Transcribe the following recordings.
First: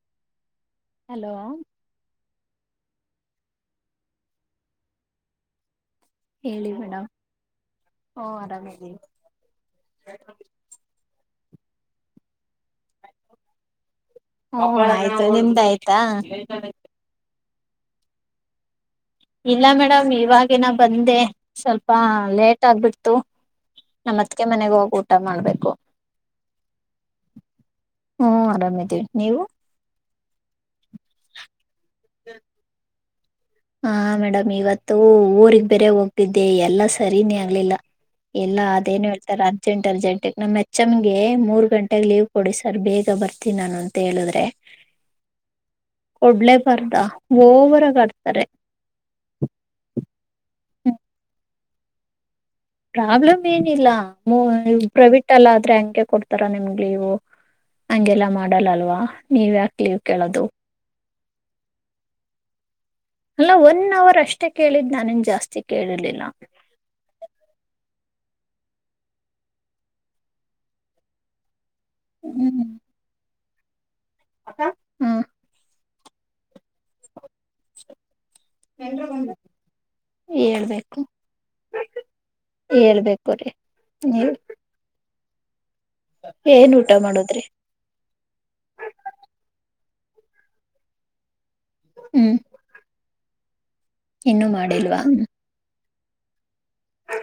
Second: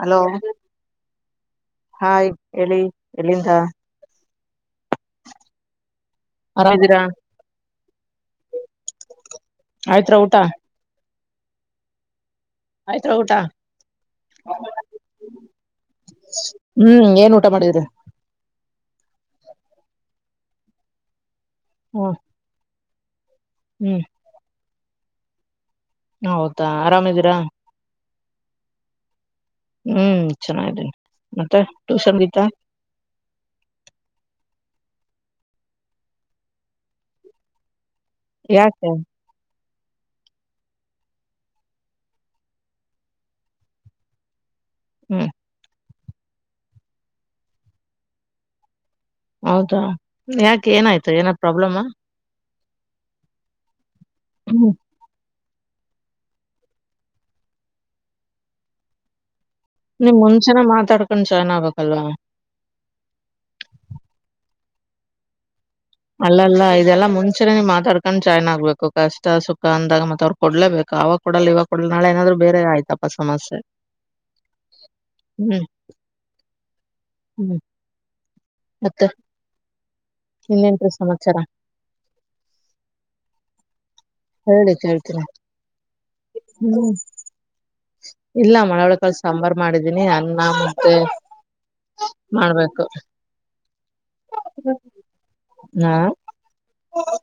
hello hello hi ಹೇಳಿ ಎಲ್ಲಿಂತ ಹೇಳಿ ಆರಾಮಿದೀರಾ ಮೇಡಮ ಹಓ ಆರಾಮ ಆಯ್ತ್ರ ಊಟ ಆಯ್ತ ಊಟ ಹ್ಮ ಆಯ್ತು ನಿಮ್ದ ಆಯ್ತಾ ಹ್ಮ್ ಏನ್ ಊಟ ಊಟ ಮಾಡಿದೀರಿ ಇಲ್ಲ ಮೇಡಮ್ ಇವಾಗಿನ ಬಂದೆ ಸ್ವಲ್ಪ ಹ್ಮ ಲೇಟ್ ಆಗ್ಬಿಡ್ತು ಹ್ಮ್ ನಮ್ಮತ್ಕ ಮನೆಗ ಹೋಗಿ ಊಟ ಮಾಡ್ಬೇಕು ಹೌದಾ ಆರಾಮಿದೀರಾ ಹ್ಮ ಆರಾಮಿದ್ದೀವಿ ನೀವು ಹ್ಮ್ ಚೆನ್ನಿದ್ದೀನಿ ಮತ್ತೆ ಟ್ಯೂಷನ್ ಗೀತಾ ಹಾ ಮೇಡಮ್ ಇವತ್ತು ಊರಿಗೆ ಬೇರೆ ಹೋಗ್ತಿದ್ದೆ ಎಲ್ಲಾ ಸರಿನೇ ಆಗ್ಲಿಲ್ಲ ಎಲ್ಲಾ ಯಾಕೆ ಅದೇನು ಹೇಳ್ತಾರ ಹೆ ಎಂಟರ್ಜೆಂಟ್ ನಮ್ ಹೆಚ್ಮ್ಗೆ ಮೂರ್ ಗಂಟೆಗೆ ಲೀವ್ ಕೊಡಿ ಸರ್ ಬೇಗ ಬರ್ತೀಿ ನಾನು ಅಂತ ಹೇಳಿದ್ರೆ ಹ್ಮ ಒಡ್ಲೆ ಬರ್ದ ಓವರಗಡ್ತಾರೆ ಹೌದಾ ಯಾಕೆ ಏನಾಯ್ತು ಏನಾದ ಪ್ರಾಬ್ಲಮ ಪ್ರಾಬ್ಲಮ್ ಏನಿಲ್ಲ ಪ್ರೈವಟ್ ಇಲ್ಲ ಆದ್ರೆ ಹಂಗೆ ಕೊಡ್ತಾರ ನಿಮ್ಗೆ ಲೀವು ಹಂಗೆಲ್ಲಾ ಮಾಡಲ್ಲ ಅಲ್ವಾ ನೀವ್ ಯಾಕೆ ಲೀವ್ ನೀಮ್ ಕೇಳೋದು ಮುಂಚೆನ ಮಾತಾಡ್ಕೊಂಡ್ ಚನ್ ಆಗ್ಬೇಕ್ಲ್ವಾ ಅಲ್ಲ ಒನ್ ಅವರ್ ಅಷ್ಟೇ ಕೇಳಿದ್ ನಾನ್ ಜಾಸ್ತಿ ಕೇಳಿರ್ಲಿಲ್ಲ ಅಲ್ಲ ಅಲ್ಲ ಇದೆಲ್ಲಾ ಮುಂಚೆ ಮಾತಾಡ್ ಹಕಂಡ್ ಚಾಯ್ನ್ ಆಗ್ಬೇಕು ಕಷ್ಟ ಸುಖ ಅಂದಾಗ ಮತ್ತೆ ಅವ್ರು ಕೊಡ್ಲೇಬೇಕು ಆ ಅವಾಗ ಕೊಡಲ್ಲ ಇವಾಗ ಕೊಡಲ್ ನಾಳೆ ನಾದ್ರು ಬೇರೆ ಹ್ಮ್ ಆಯ್ತಾ ಸಮಸ್ಯೆ ಹ್ಮ್ ಹ್ ಎ ಒಂದ ಇನ್ನೇನ್ರೀ ಹೇಳ್ಬೇಕು ಸಮಾಚಾರ ಹೇಳ್ಬೇಕು್ರೀ ಹೇಳಿ ಕೇಳ್ತೀರಾ ಏನ್ ಊಟ ಹ್ಮ್ ಮಾಡುದ್ರಿ ಇಲ್ಲ ಮಳೆ ಒಳ ಕಲ್ ಸಾಂಬಾರ್ು ಮಾಡಿದ್ ನಿ ಅನ್ನ ಮ್ದೆ ಮಾಡ್ಬೇಕು ಇನ್ನುೂ ಮಾಡಿಲ್ವವಾ ಹ್ಮ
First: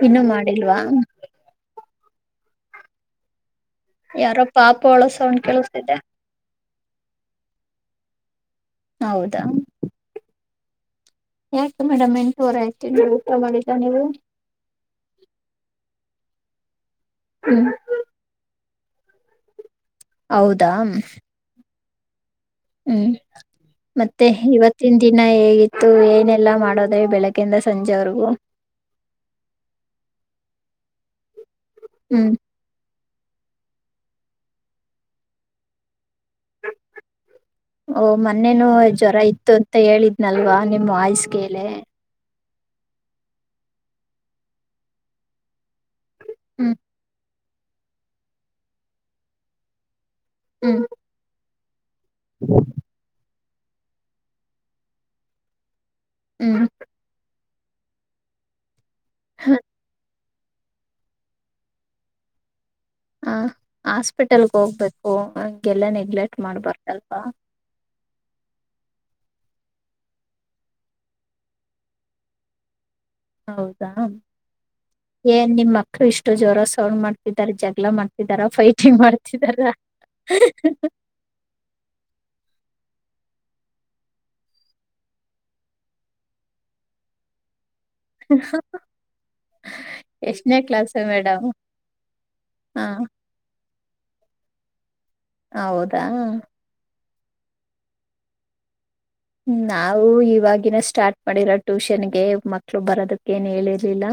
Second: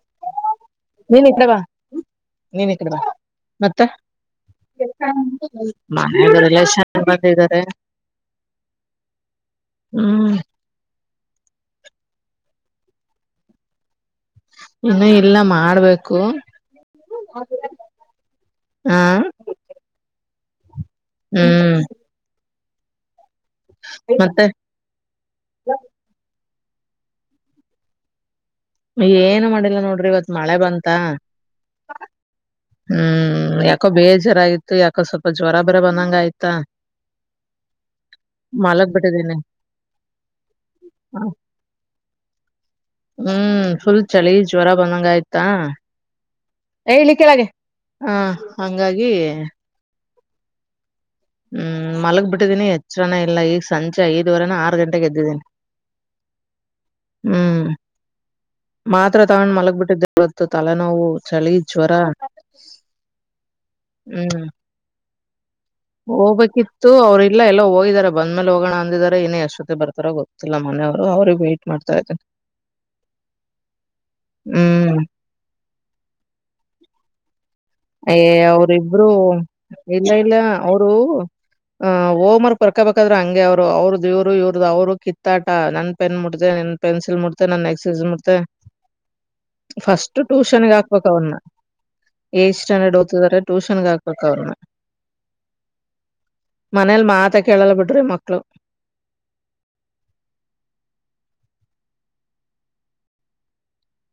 ಇನ್ನುೂ ಮಾಡಿಲ್ವಾ ಬಾ ನೀನ್ ಇ ಕಡೆ ಬ ಮತ್ತೆ ಯಾರೋ ಪಾಪ ಅಳೋ ಸೌಂಡ್ ಕೇಳಿಸ್ತಿದೆ ಮ ಚ ಬಂದಿದ್ದಾರೆ ಹೌದಾ ಹ್ಮ್ ಯಾಕೆ ಮೇಡಮ್ ಎಂಟೂವರ ಆಯ್ತು ನೀವು ಊಟ ಮಾಡಿದ್ದಾ ನೀವು ಇನ್ನು ಇಲ್ಲ ಮಾಡ್ಬೇಕು ಹ್ಮ್ ಹಾ ಹೌದಾ ಹ್ಮ್ ಹ್ಮ್ ಮತ್ತೆ ಇವತ್ತಿನ ದಿನ ಹೇಗಿತ್ತು ಏನೆಲ್ಲಾ ಮಾಡ ನೋಡೋದ ಬೆಳಗ್ಿಂದ ಸಂಜೆವರೆಗೂ ಏನು ಮಾಡಿಲ್ಲ ನೋಡ್ರಿ ಇವತ್ ಮಳೆ ಬಂತ ಹ್ಮ್ ಹ್ಮ್ ಯಾಕೋ ಬೇಜಾರ ಆಗ್ತು ಯಾಕೋ ಸ್ವಲ್ಪ ಜ್ವರ ಬರ ಬಂದಂಗ ಆಯ್ತಾ ಓ ಮೊನ್ನೆನುೂ ಮಲಗ್ ಜ್ವರ ಬಿಟ್ಟಿದ್ದೀನಿ ಇತ್ತು ಅಂತ ಹೇಳಿದ್ನಲ್ವ ನಿಮ್ಮ್ ವಯಸ್ಗೆಲೆ ಹ್ಮ್ ಫುಲ್ ಚಳಿ ಜ್ವರ ಬಂದಂಗ ಆಯ್ತಾ ಹ್ಮ್ ಹೇಳಿ ಕೆಳಗೆ ಹಾ ಹಂಗಾಗಿ ಹ್ಮ್ ಹ್ಮ್ ಮಲಗ್ ಬಿಟ್ಟಿದ್ದೀನಿ ಎಚ್ಚರನ ಇಲ್ಲ ಈಗ ಸಂಜೆ ಐದುವರೆನ ಆರು ಗಂಟೆಗೆ ದ್ದಿದ್ದೀನಿ ಹ್ಮ್ ಹ್ಮ್ ಮಾತ್ರ ತಗೊಂಡ್ ಮಲಗ್ ಬಿಟ್ಟಿದ್ದೆ ತ್ತು ತಲೆನೋವು ಚಳಿ ಜ್ವರ ಹ ಹ್ಮ್ ಹಾಸ್ಪಿಟಲ್ಗೆ ಹೋಗ್ಬೇಕು ನೆಗ್ಲೆಕ್ಟ್ ಹೋಗ್ಬೇಕಿತ್ತು ಮಾಡ್ಬಾರ್ದಲ್ವಾ ಅವ್ರಲ್ಲ ಎಲ್ಲ ಹೋಗಿದಾರ ಬಂದ್ ಮೇಲೆ ಹೋಗೋಣ ಅಂದಿದಿದ್ದಾರೆ ಏನೇ ಎಷ್ಟೊತ್ತತೆ ಬರ್ತಾರೋ ಗೊತ್ತಿಲ್ಲ ಮನೆಯವ್ರು ಅವ್ರ ವೈಟ್ ಮಾಡ್ತಾ ಇದನಿ ಹೌದಾ ಏನ್ ನಿಮ್ ಮಕ್ಳು ಇಷ್ಟು ಜ್ವರ ಸಳ್ ಮಾಡ್ತಿದ್ ಾರ ಜಗಳ ಏ ಮಾಡ್ತಿದಾರ ಫೈಟಿಂಗ್ ಅವ್ರಿಬ್ರು ಮಾಡ್ತಿದಾರ ಹ ಓಮರ್ ಬರ್ಕಬೇಕ ್ರ ಹಂಗೆ ಅವರು ಅವ್ರದ ಇವರು ಇವ್ರದ್ದ ಅವ್ರು ಕಿತ್ತಾಟ ನನ್ ಪೆನ್ ಮುಡುತ್ತೆ ನನ್ನನ್ ಪೆನ್ಸಿಲ್ ಮುಡುತ್ತ ನನ್ನ ಎಕ್ಸ್ ಮತ್ತೆ ಫಸ್ಟ್ ಎಷ್ಟನೇ ಟ್ಯೂಷನ್ಗ ಕ್ಲಾಸ್ ಹಾಕ್ಬೇಕ ಅವನ್ನ ಮೇಡಮ್ ಏ ಹ ಸ್ಟ್ಯಾಂಡರ್ಡ್ ಓದ್ತಿದಾರೆ ಟ್ಯೂಷನ್ ಗೆ ಹಾಕ್ಬೇಕ ಅವ್ರನ ಹೌದಾ ತ್ತ ಕೇಳಲ್ಲ ಬಿಡ್ರಿ ಮಕ್ಕಳು ನಾವು ಇವಾಗಿನ ಸ್ಟಾರ್ಟ್ ಮಾಡಿರ ಟ್ಯೂಷನ್ ಗೆ ಮಕ್ಳು ಬರೋದಕ್ಕ ಏನ್ ಹೇಳಿರ್ಲಿಲ್ಲ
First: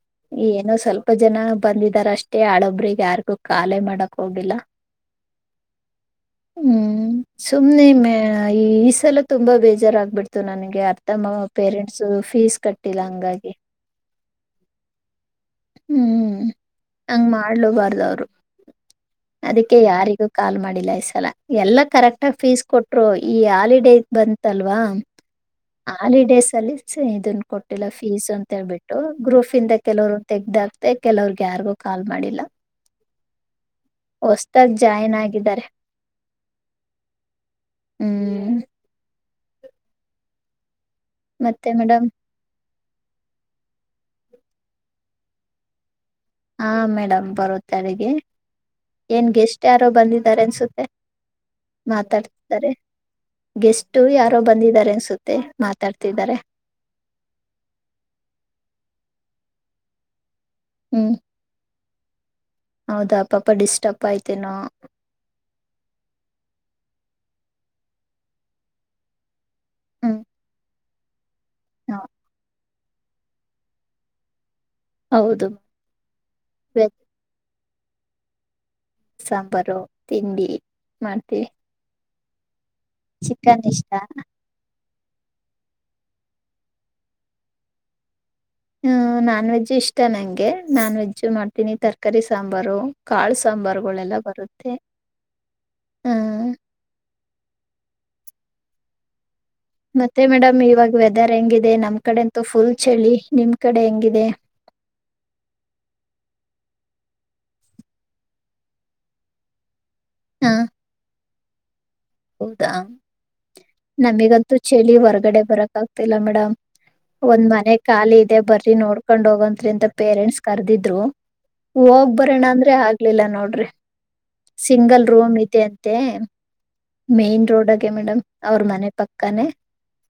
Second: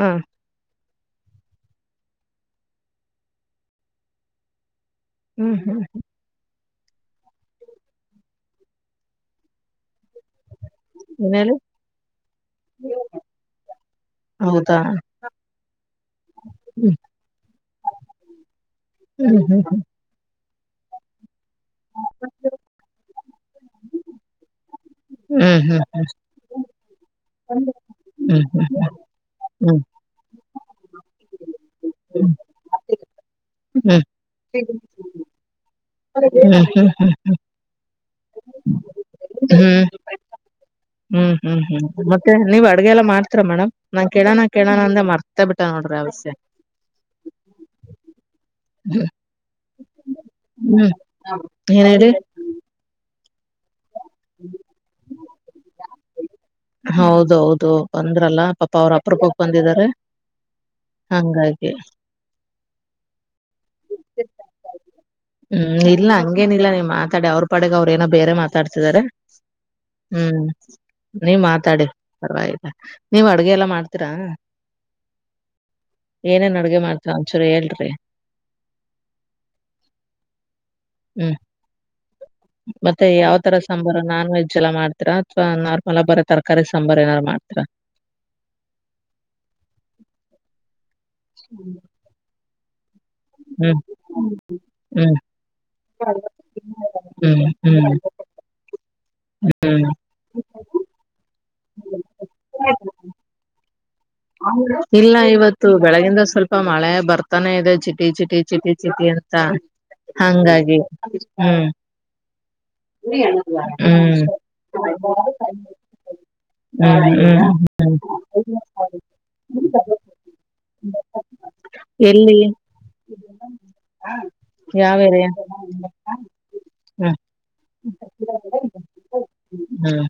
ಹ ಏನು ಸ್ವಲ್ಪ ಇಪ್ಪ ಜನ ಬಂದಿದಾರ ಅಷ್ಟೇ ಹಳೊಬ್ರಿಗೆ ಯಾರಿಗೂ ಖಾಲೆ ಮಾಡಕ್ ಹೋಗಿಲ್ಲ ಹ್ಮ್ ಹ್ಮ್ ಹ್ಮ್ ಹ್ಮ್ ಸುಮ್ನೆ ಮ ಈ ಈ ಸಲ ತುಂಬಾ ಬೇಜಾರಾಗತ ಬಿಡ್ತು ನನ್ಗೆ ಅರ್ಥ ಏನ್ ಹೇಳಿ ಪೇರೆಂಟ್ಸ್ ಫೀಸ್ ಕಟ್ಟಿಲ್ಲ ಹಂಗಾಗಿ ಹೌದಾ ಹ್ಮ್ ಹ್ಮ್ ಹಂಗ ಮಾಡ್ಲಬಾರ್ದವ್ರು ಹ್ಮ್ ಅದಕ್ಕೆ ಹ್ಮ್ ಯಾರಿಗೂ ಕಾಲ್ ಮಾಡಿಲ್ಲ ಈ ಸಲ ಎಲ್ಲಾ ಕರೆಕ್ಟ್ಗ ಫೀಸ್ ಕೊಟ್ರು ಈ ಹಾಲಿಡೇ ಬಂತಲ್ವಾ ಹ್ಮ್ ಹಾಲಿಡೇಸ್ ಅಲ್ಲಿ ಇದನ್ ಕೊಟ್ಟಿಲ್ಲ ಫೀಸ್ ಹ್ಮ್ ಹ್ಮ್ ಅಂತ ಹೇಳ್ಬಿಟ್ಟು ಗ್ರೂಪ್ ಇಂದ ಹ್ಮ್ ಕೆಲವರು ತೆಗ್ದಾಗ್ತ ಮ ಕೆಲವ್ರಗೆ ಯಾರಿಗೂ ಕಾಲ್ ಮಾಡಿಲ್ಲ ಹ್ಮ್ ಹೊಸದಾಗಿ ಜಾಯಿನ್ ಹ್ಮ್ ಆಗಿದ್ದಾರೆ ಹ್ಮ್ ಹ್ಮ್ ಹ್ಮ್ ಹ್ಮ್ ಹ್ಮ್ ಹ್ಮ್ ಹ್ಮ್ ಮತ್ತೆ ಹ್ಮ್ ಮೇಡಮ್ ಮತ್ತೆ ನೀವ್ ಆ ಅಡ್ಗೆಲ್ಲ ಮಾಡ್ತರ ಮೇಡಮನ್ ಕೋ ಕೇಳೋಣ ಅಂದ ಮರ್ತಾ ಬಿಟ್ಟ ನೋಡ್ರಿ ಅವ ಹಾ ಮೇಡಮ್ ಬರುತ್ತೆಗೆ ಏನ್ ಗೆಸ್ಟ್ ಯಾರೋ ಬಂದಿದ್ದಾರೆ ಅನ್ಸುತ್ತೆ ಹ್ಮ್ ಏನ್ ಹೇಳಿ ಮಾತಾಡ್ತಾರೆ ಗೆಸ್ಟ್ ಯಾರೋ ಬಂದಿದ್ದಾರೆ ಅನ್ಸುತ್ತೆ ಮಾತಾಡ್ತಿದ್ದಾರೆ ಹೌದೌದು ಬಂದ್ರಲ್ಲ ಪಾಪಾ ಅವ್ರಪ್ರಕ್ಕೆೋಗ ಬಂದಿದ್ದಾರೆ ಹ್ಮ್ ಹಂಗಾಗಿ ಹೌದಾ ಪಾಪ ಡಿಸ್ಟರ್ಬ್ ಆಯ್ತೇನೋ ಹ್ಮ್ ಇಲ್ಲ ಹಂಗೇನಿಲ್ಲ ನಿಮ್ಮ ಮಾತಾಡ ಅವ್ರ ಪಡೆಗೆ ಅವ್ರ ಏನೋ ಬೇರೆ ಮಾತಾಡ್ತಿದಿದ್ದಾರೆ ಹ್ಮ್ ನೀವ್ ಮಾತಾಡಿ ಹ- ಪರ್ವಾಗಿಲ್ಲ ನೀವ್ ಅಡ್ಗೆ ಎಲ್ಲ ಮಾಡ್ತೀರಾ ಹೌದು ಏನೇನ್ ಅಡುಗೆ ವೆಜ್ ಮಾಡ್ತ ಒಂಚೂರು ಹೇಳ್ರಿ ಸಾಂಬಾರು ತಿಂಡಿ ಹ್ಮ್ ಮಾಡ್ತೀವಿ ಮತ್ತೆ ಯಾವ್ ತರ ಚಿಕನ್ ಇಷ್ಟ ಸಾಂಬಾರ ನಾನ್ ವೆಜ್ ಎಲ್ಲಾ ಮಾಡ್ತೀರಾ ಅಥವಾ ನ ಅಲ್ಲ ಬರ ತರಕಾರಿ ಸಾಂಬಾರ್ ಏನಾದಾರು ಮಾಡ್ತರಾ ಹ ನಾನ್ ವೆಜ್ಜ್ ಇಷ್ಟ ನಂಗೆ ನಾನ್ ವೆಜ್ಜ್ ಮಾಡ್ತೀನಿ ತರಕಾರಿ ಸಾಂಬಾರು ಕಾಳು ಹ್ಮ್ ಸಾಂಬಾರಗಳೆಲ್ಲ ಬರುತ್ತೆ ಹ್ಮ್ ಹ ಹ್ಮ್ ಹ್ಮ್ ಹ್ಮ್ ಮತ್ತೆ ಮೇಡಮ್ ಇವಾಗ ವೆದರ್ ಹೆಂಗಿದೆ ನಮ್ ಕಡೆ ಅಂತೂ ಫುಲ್ ಚಳಿ ನಿಮ್ ಕಡೆ ಹೆಂಗ ಇಲ್ಲ ಇವತ್ತು ಬೆಳಗಿಂದ ಸ್ವಲ್ಪ ಮಳೆ ಬರ್ತಾನೆ ಇದೆ ಚಿಟಿ ಚಿಟಿ ಚಿಟಿ ಚಿಟಿ ಅಂತ ಹ ಹಂಗಾಗಿ ಹ್ಮ್ ಹೌದಾ ಹ್ಮ್ ನಮಗಂತೂ ಚಳಿ ಹೊರ್ಗಡೆ ಬರಕ್ ಆಗ್ತಿಲ್ಲ ಮೇಡಮ್ ಹ್ಮ್ ಒಂದ್ ಹ್ಮ್ ಮನೆ ಖಾಲಿ ಇದೆ ಬರಿ ನೋಡ್ಕೊಂಡ ಹೋಗಂತ್ರಿ ಅಂತ ಪೇರೆಂಟ್ಸ್ ಕರ್ದಿದ್ರು ಹೋಗ್ ಎಲ್ಲಿ ಬರೋಣ ಅಂದ್ರೆ ಆಗ್ಲಿಲ್ಲ ನೋಡ್ರಿ ಯಾವ ಸಿಂಗಲ್ ಏರಿಯಾ ರೂಮ್ ಇದೆ ಅಂತೆ ಹ್ಮ್ ಮೇನ್ ರೋಡ್ಗೆ ಮೇಡಮ್ ಅವ್ರ ಮನೆ ಪಕ್ಕಾನೇ ಹ್ಮ್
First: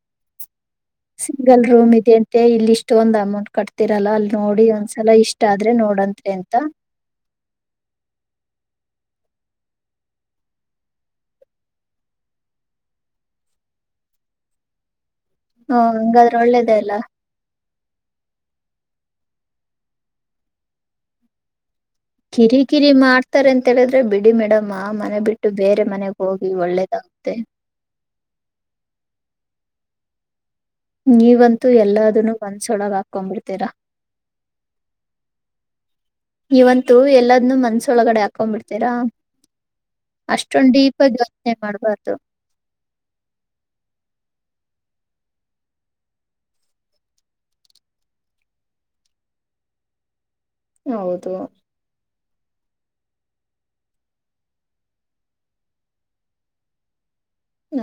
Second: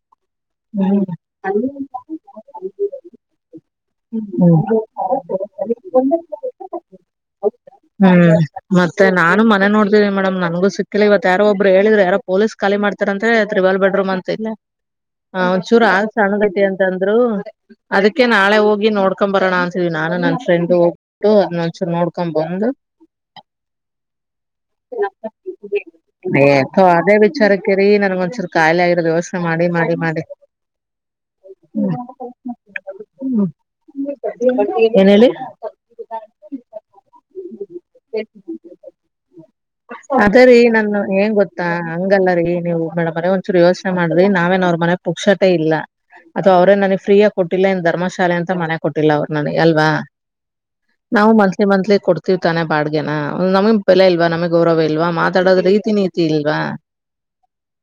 ಹ್ಮ್ ಸಿಂಗಲ್ ರೂಮ್ ಇದೆ ಅಂತೆ ಇಲ್ಲಿ ಇಷ್ಟ ಒಂದ ಅಮೌನ್ ಕಟ್ತಿರಲ್ಲ ಅಲ್ ಹ್ಮ್ ನೋಡಿ ಒಂದ್ಸಲ ಇಷ್ಟ ಆದ್ರೆ ನೋಡಂತ್ರಿ ಅಂತ ಹ್ಮ ಮತ್ತೆ ನಾನು ಮನೆ ನೋಡ್ತೀನ ಮೇಡಮ್ ನನ್ಗು ಸಿಕ್ಕಿಲ್ಲ ಇವ ಯಾರೊ ಒಬ್ರು ಹೇಳಿದ್ರ ಯಾರ ಪೊಲೀಸ್ ಖಿ ಮಾಡತಾರ ಅಂತ ತ್ವಾಲ್ಬಟ್ ಚೂ ಹ್ಮ್ ಆ ಹಂಗಾದ್ರೆ ಸಣಗ ಒಳ್ಳೇದೇ ಅಲ್ಲ ಅಂತಂದ್ರು ಅ ಅ ನಾಳೆ ಹೋಗಿ ನೋಡ್ಕೊ ಬರೋಣ ಅಂತೀವಿ ನಾನನ್ ನನ್ ಫ್ರೆಂಡ್ ಹೋಗಬು ಕಿರಿ ಕಿರಿ ಮಾಡ್ತಾರೆ ಅಂತ ಹೇಳಿದ್ರೆ ಬಿಡಿ ಮೇಡಮ್ಮಾ ಮನೆ ಬಿಟ್ಟು ಬೇರೆ ಮನೆಗ್ ಹೋಗಿ ಒಳ್ಳೆ ಸ ಅದೇ ವಿಚಾರಕ್ಕೆ ರೀ ನನ್ ಒಂದಸೂರು ಕಖಾಯಿಲೆ ಆಗಿರೋದು ಯೋಚನೆ ಮಾಡಿ ಮಾಡಿ ಮಾಡಿ ನೀವಂತೂ ಎಲ್ಲದನ್ನು ಒಂದ್ಸೊಳಗ ಆಗ್ತ ಹ್ಮ ಏನಲ್ಲಿ ನೀವಂತೂ ಎಲ್ಲಾದ್ನು ಮನ್ಸೊಳಗಡೆ ಹಾಕೊಂಡ್ ಬಿಿಡ್ತೀರಾ ಅದೇ ರೀ ನನ್ ಏಂಗ ಗೊತ್ತಾ ಮಾಡ್ಬಾರ್ದು ಹಂಗಲ್ಲ ರೀ ನೀವು್ ಮೇಡಮ್ರ ಒಂದ್ಸೂರು ಯೋಚನೆ ಮಾಡ್ರಿ ನಾವೇ ಅವ್ರ ಮನೆ ಪುಕ್ಷಟೆ ಇಲ್ಲ ಅಥವಾ ಅವರೇ ನನಗ್ ಫ್ರೀ ಆಗ ಕೊಟ್ಟಿಲ್ಲ ಎಂದ ರ್ಮಶಾಲೆ ಅಂತ ಮನೆ ಕೊಟ್ಟಿಲ್ಲ ಅವರು ನನಗೆ ಅಲ್ವಾ ನಾವು ಹೌದು ಮಂತ್ಲಿ ಮಂತ್ಲಿ ಕೊ ತಿರ್ತಾನೆ ಬಾಡ್ಗೆ್ಯನ ಒಂದ್ ನಮಿಗ್ ಬೆಲೆ ಇಲ್ವಾ ನಮಗ್ ಗೌರವ ಇಲ್ವಾ ಮಾತಾಡೋದ್ ರೀತಿ ನೀತಿ ಇಲ್ವಾ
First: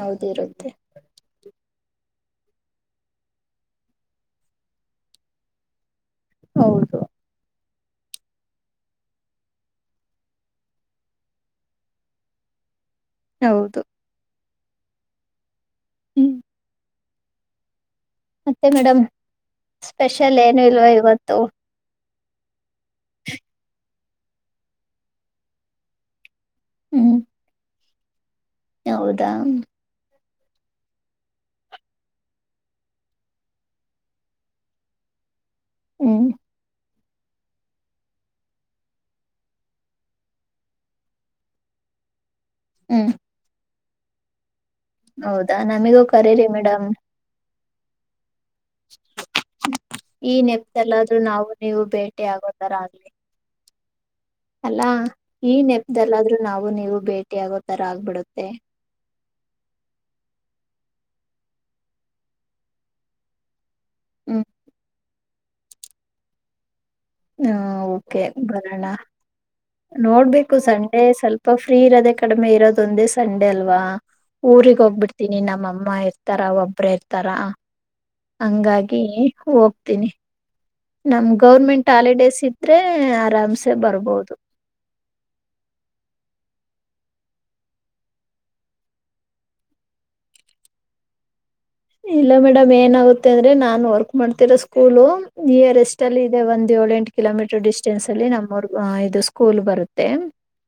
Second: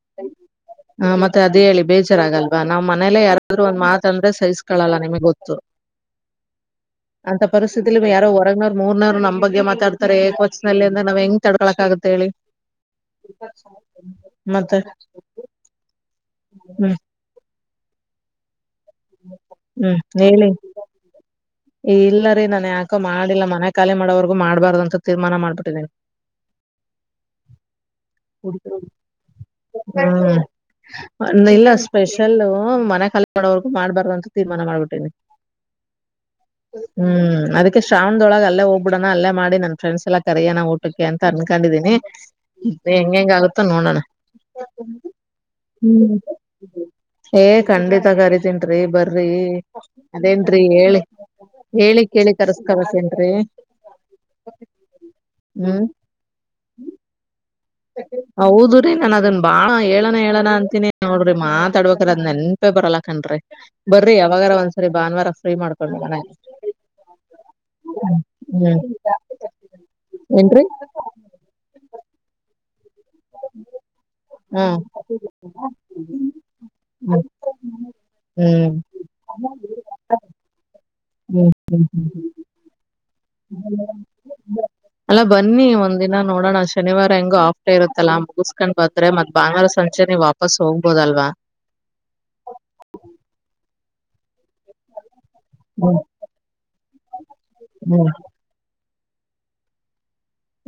ಹೌದಿರುತ್ತೆ ಹಾ ಮತ್ತೆ ಅದೇ ಹೇಳಿ ಬೇಜಾರಾಗಲ್ವಾ ನಾವ್ ಮನೇಲ್ಲ ಯಾರಾದ್ರು ಒಂದ್ತ ಅಂದ್ರೆ ಸಹಿಸ್ಕೊಳ್ಳಲ್ಲ ನಿಮ್ಗೆ ಗೊತ್ತು ಹೌದು ಅಂತ ಪ ಯಾರೋ ಹೊರಗ್ನವರ್ ಮೂರ್ನವರ್ ನಮ್ ಬಗ್ಗೆ ಮಾತಡ್ತಾರೆಏಕ್ ವತ್ನಲ್ಲಿ ಅಂದ್ರ ನಾವ್ ಹೆಂಗ ತಡ್ಕಳಕ ಆಗುತ್ತೆ ಹೇಳಿ ಹೌದು ಮತ್ತೆ ಹ್ಮ್ ಹ್ಮ್ ಅೇ ಮೇಡಮ್ ಹ್ಮ್ ಸ್ಪೆಷಲ್ ಹೇಳಿ ಏನು ಇಲ್ವಾ ಇವತ್ತು ಇಲ್ಲ ರೀ ನಾನನ್ ಯಾಕ ಮಾಡಿಲ್ಲ ಮನೆ ಖಾಲಿ ಮಾಡೋವರ್ಗೂ ಮಾಡ್ಬಾರ್ದ ಅಂತ ತೀರ್ಮಾನ ಮಾಡ್ಬಿಟ್ಟಿದಿನಿ ಹ್ಮ್ [unintelligible] ಹೌದಾ ಹಾ [inaudible] ಇಲ್ಲ ಸ್ಪೆಷಲ್ ಮನೆ ಖಾಲ ಮಾಡೋವರ್ಗು ಮಾಡ್ಬಾರುಂತ ತೀರ್ಮಾನ ಮಾಡ್ಬಿಟ್ಟನಿ ಹ್ಮ್ ಹ್ಮ್ ಹ್ಮ್ ಅದಕ್ಕೆ ಶ್ರಾವಣದೊಳಗೆ ಅಲ್ಲೇ ಹೋಗ್ಬಿಡಣ ಅಲ್ಲ ಮಾಡಿ ನನ್ ಫ್ರೆಂಡ್ಸ್ ಎಲ್ಲ ಕರಯ್ಯಣ ಊಟಕ್ಕೆ ಅಂತ ಅನ್ಕೊಂಡಿದ್ದೀನಿ ಹ್ಮ್ ಹೆಂಗ ಹೆಂಗ ಆಗುತ್ತೋ ನೋಡೋಣ ಹೌದಾ ನಮಿಗೂ ಕರೀರಿ ಮೇಡಮ್ ಖಂಡಿತಾಗ ಅರಿತೇನ್ರಿ ಬರ್ರಿ ಈ ಅದೇನ್ರಿ ಹೇಳಿ ನೆಪದಲ್ಲಾದ್ರೂ ನಾವು ನೀವು ಹೇಳಿ ಭೇಟಿ ಕೇಳಿ ಳಿ ಆಗೋ ತರ ಆಗ್ಲಿ ಕರಸ್ಕರಕೇನ್ ರೀ ಅಲ್ಲಾ ಈ ನೆಪ್ದಲ್ಲಾದ್ರೂ ನಾವು ನೀವು ಭೇಟಿಿಯಗುತ್ತೆ ಹೌದು ರೀ ನಾನನ್ ಅದನ್ನು ಬಾಳ ಹೇಳಣ ಹೇಳಣ ಅಂತಿನನಿ ನೋಡ್ರಿ ಮಾತಾಡ್ಬೇಕ್ರ ಅ್ ನೆನ್ಪೆ ಬರಲಕನ್ ರೀ ಬರ್ರಿ ಹ್ಮ್ ಯಾವಾಗಾರ ಒಂದ್ಸರಿ ಭಾನುವಾರ ಫ್ರೀ ಮಾಡ್ಕೊಂಡು ಮನ ಹಾ ಓಕೆ ಬರೋಣ ನೋಡ್ಬೇಕು ಏನ್ರಿ ಸಂಡೇ ಸ್ವಲ್ಪ ಫ್ರೀ ಇರೋದೆ ಕಡಿಮೆ ಇರೋದ ಒಂದೇ ಸಂಡೇ ಅಲ್ವಾ ಹ್ಮ್ ಊರಿಗ್ ಹೋಗ್ಬಿಡ್ತೀನಿ ನಮ್ಮಮ್ಮ ಇರ್ತಾರ ಒಬ್ರ ಹ್ಮ್ ಇರ್ತಾರಾ ಹಂಗಾಗಿ ಹೋಗ್ತೀನಿ ನಮ್ ಹ್ಮ್ ಗೌರ್ಮೆಂಟ್ ಹಾಲಿಡೇಸ್ ಇದ್ರೆ ಆರಾಮ್ಸೆ ಬರ್ಬೋದು ಅಲ್ಲಾ ಬನ್ನಿ ಒಂದ್ ದಿನ ನೋಡೋಣ ಶನಿವಾರ ಹೆಂಗೋ ಆಫ್್ಟೇ ಇರುತ್ತಲ್ಲ ಮುಗಿಸಸ್ಕೊಂಡ್ ಬಂದ್ರೆ ಮತ್ ಬಾಂಗಾರ ಮುಂಚೆನೆ ವಾಪಸ್ ಹೋಗ್ಬೋದಲ್ವಾ ಮಾಡ್ತೀರ ಸ್ಕೂಲ್ ಇರ್ ಹ್ಮ್ ರೆಸ್ಟ್ ಅಲ್ಲಿ ಇದೆ ಒಂದ್ ಏಳ ಎಂಟ ಕಿಲೋಮೀಟರ್ ಡಿಸ್ಟೆನ್ಸ್ ಹ್ಮ್ ಅಲ್ಲಿ ನಮ್ಮೂರು ಇದು ಸ್ಕೂಲ್ ಬರುತ್ತೆ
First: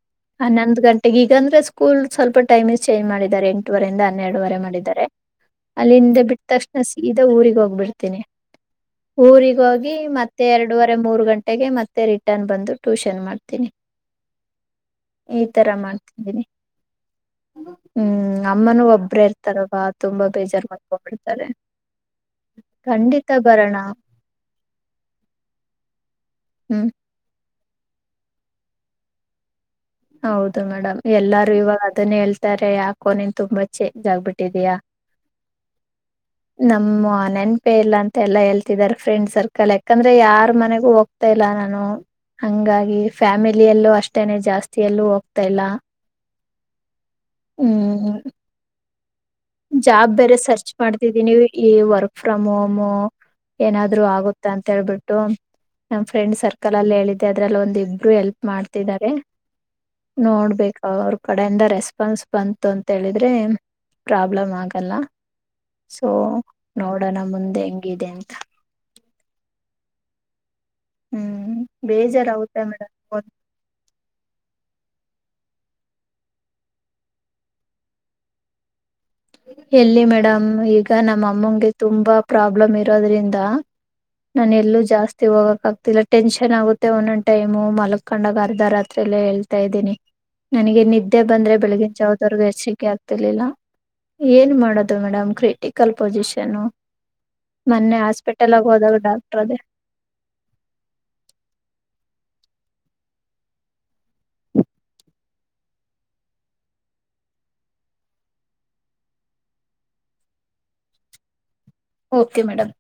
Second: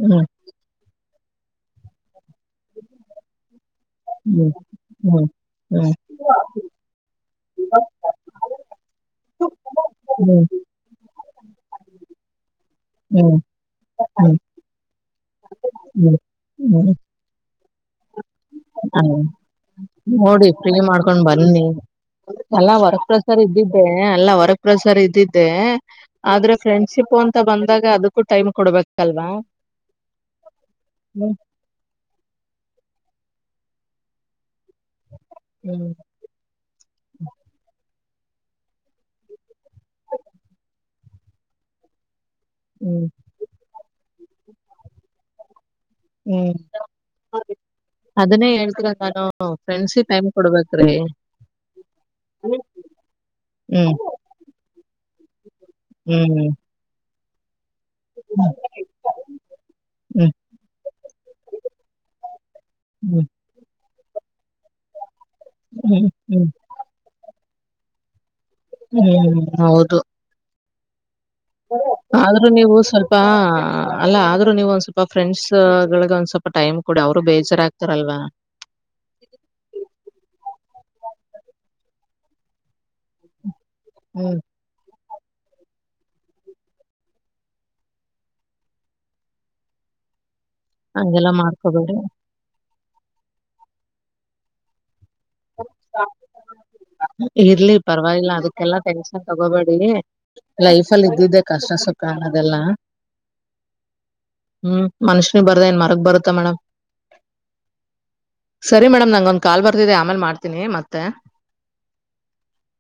ಹ್ಮ್ ಹನ್ನೊಂದು್ ಗಂಟೆ ಈಗ ಈಗಂದ್ರೆ ಸ್ಕೂಲ್ ಸ್ವಲ್ಪ ಟೈಮ್ ಚೇಂಜ್ ಮಾಡಿದ್ದಾರೆ ಎಂಟುವರಿ ಇಂದ ಹನ್ನೆರಡುವರೆ ಮಾಡಿದ್ದಾರೆ ಹ್ಮ್ ಹ್ಮ್ ಹ್ಮ್ ಅಲ್ಲಿಂದ ಬಿಟ್ಟ ತಕ್ಷಣ ಸೀದಾ ಊಗ್ ಹೋಗ್ಬಿಡ್ತೀನಿ ಊರಿಗ ಹೋಗಿ ಮತ್ತೆ ಹ್ಮ್ ಎರಡೂುವರೆ ಮೂರು ಗಂಟೆಗೆ ಮತ್ತೆ ರಿಟರ್ನ್ ಬಂದು ಟ್ಯೂಷನ್ ಮಾಡ್ತೀನಿ ಹ್ಮ್ ಹ್ಮ್ ಈ ತರ ಹ್ಮ್ ಮಾಡ್ತಿದ್ದೀನಿ ಹ್ಮ್ ಹ್ಮ್ ಅಮ್ಮನೂ ಆ, ಒಬ್ರ ಇರ್ತಾರ ಹಾ ತುಂಬಾ ನೋಡಿ ಬೇಜಾರ್ ಫ್ರೀ ಮಾಡ್ಕೊಂಡ್ ಮಾಡ್ಕೊಂಡ್ಬಿಡ್ತಾರೆ ಬನ್ನಿ ಎಲ್ಲಾ ವರಕ್ ಖಂಡಿತ ಪ್ರಸರ್ ಬರೋಣ ಇದ್ದಿದ್ದೆ ಎಲ್ಲಾ ವರಕ್ ಪ್ರಸರ್ ಇದ್ದಿದ್ದೆ ಆದ್ರೆ ಹ್ಮ್ ಫ್ರೆಂಡ್ಶಿಪ್ ಅಂತ ಬಂದಾಗ ಅದಕ್ಕೂ ಟೈಮ್ ಕೊಡ್ಬೇಕಲ್ವಾ ಹೌದು ಮೇಡಮ್ ಹ್ಮ್ ಎಲ್ಲಾರು ಇವಾಗ ಅದನ್ನೇ ಹೇಳ್ತಾರೆ ಯಾಕೋ ನೀನ್ ತುಂಬಾ ಚೇಜ ಆಗ್ಬಿಟ್ಟಿ ಹ್ಮ್ ನಮ್ಮ ನೆನಪೆ ಇಲ್ಲ ಅಂತ ಮ ಎಲ್ಲಾ ಹೇಳ್ತಿದಿದ್ದಾರೆ ಫ್ರೆಂಡ್ ಸರ್ಕಲ್ ಯಾಕಂದ್ರೆ ಯಾರ್ ಮನೆಗೂ ಹೋಗ್ತಾ ಇಲ್ಲ ನಾನು ಹಂಗಾಗಿ ಹ್ಮ್ ಫ್ಯಾಮಿಲಿಯಲ್ಲೂ ಅಷ್ಟೇನೆ ಜಾಸ್ತಿಯಲ್ಲೂ ಹೋಗ್ತಾ ಇಲ್ಲ ಹ್ಮ್ ಹ್ಮ್ ಅನ್ನೇ ಎಳ್ತರ ನಾನು ಫ್ರೆಂಡ್ಸಿಗೆ ಜಾಬ್ ಟೈಮ್ ಬೇರೆ ಸರ್ಚ್ ಕೊಡ್ಬೇಕ್ರಿ ಮಾಡ್ತಿದ್ದೀನಿ ಈ ವರ್ಕ್ ಫ್ರಮ್ ಹೋಮ್ ಹ್ಮ್ ಏನಾದ್ರು ಆಗುತ್ತ ಅಂತ ಹೇಳ್ಬಿಟ್ಟು ನಮ್ ಫ್ರೆಂಡ್ ಹ್ಮ್ ಸರ್ಕಲ್ ಅಲ್ಲಿ ಹೇಳಿದ್ದೆ ಅದ್ರಲ್ಲಿ ಒಂದು ಇಬ್ರು ಎಲ್ಪ್ ಮಾಡ್ತಿದ್ದಾರೆ ಹ್ಮ್ ನೋಡ್ಬೇಕ ಅವ್ರ ಕಡೆಯಿಂದ ರೆಸ್ಪಾನ್ಸ್ ಬಂತು ಅಂತ ಹ್ಮ್ ಹೇಳಿದ್ರೆ ಪ್ರಾಬ್ಲಮ್ ಆಗಲ್ಲ ಸೊ ಹ್ಮ್ ಹ್ಮ್ ನೋಡೋಣ ಮುಂದೆ ಹೆಂಗಿದೆ ಅಂತ ಹ್ಮ್ ಹೌದು ಹ್ಮ್ ಆದ್ರೂ ಬೇಜಾರಾಗುತ್ತೆ ನೀವು ಮೇಡಮ್ ಸ್ವಲ್ಪ ಅಲ್ಲ ಆದ್ರೂ ನೀವು ಒಂದ್ ಸ್ವಲ್ಪ ಫ್ರೆಂಡ್ಸ್ ಗಳಗ ಒಂದ್ ಸ್ವಲ್ಪ ಟೈಮ್ ಕೊಡಿ ಅವರು ಬೇಜಾರಾಗಗ್ತಾರಲ್ವಾ ಎಲ್ಲಿ ಮೇಡಮ್ ಈಗ ನಮ್ಮ ಅಮ್ಮನ್ಗೆ ತುಂಬಾ ಪ್ರಾಬ್ಲಮ್ ಇರೋದ್ರಿಂದ ಹ್ಮ್ ನಾನ ಎಲ್ಲೂ ಜಾಸ್ತಿ ಹೋಗಕ್ ಆಗ್ತಿಲ್ಲ ಟೆನ್ಷನ್ ಆಗುತ್ತೆ ಒಂದೊ್ ಟೈಮು ಮಲಕೊಂಡಾಗ ಅರ್ಧ ರಾತ್ರಿಯಲ್ಲೇ ಹೇಳ್ತಾ ಇದ್ದೀನಿ ನನಗೆ ನಿದ್ದೆ ಹಂಗೆಲ್ಲಾ ಬಂದ್ರೆ ಬೆಳಗಿನ ಮಾಡ್ಕೋಬೇಡಿ ಜಾವದವರ್ಗೂ ಎಚ್ಚರಿಕೆ ಆಗ್ತಿರ್ಲಿಲ್ಲ ಏನ್ ಮಾಡೋದು ಮೇಡಮ್ ಕ್ರಿಟಿಕಲ್ ಪೊಸಿಷನ್ ಇರ್ಲಿ ಮೊನ್ನೆ ಪರವಾಗಿಲ್ಲ ಹಾಸ್ಪಿಟಲ್ಗ ಅದಕ್ಕೆಲ್ಲಾ ಹೋದಾಗ ಟೆನ್ಷನ್ ಡಾಕ್ಟರ್ ಅದೇ ತಗೋಬೇಡಿ ಲೈಫಲ್ಲಿ ಇದ್ದಿದ್ದೆ ಕಷ್ಟ ಸುಖ ಅನ್ನೋದೆಲ್ಲ ಹ್ಮ್ ಮನುಷ್ಯನಿ ಬರ್ದ ಏನ್ ಮರಗ್ ಬರುತ್ತ ಮೇಡಮ್ ಸರಿ ಮೇಡಮ್ ನಂಗೊಂದು ಕಾಲ್ ಬರ್ತಿದೆ ಆಮೇಲೆ ಮಾಡ್ತೀನಿ ಮತ್ತೆ ಓಕೆ ಮೇಡಮ್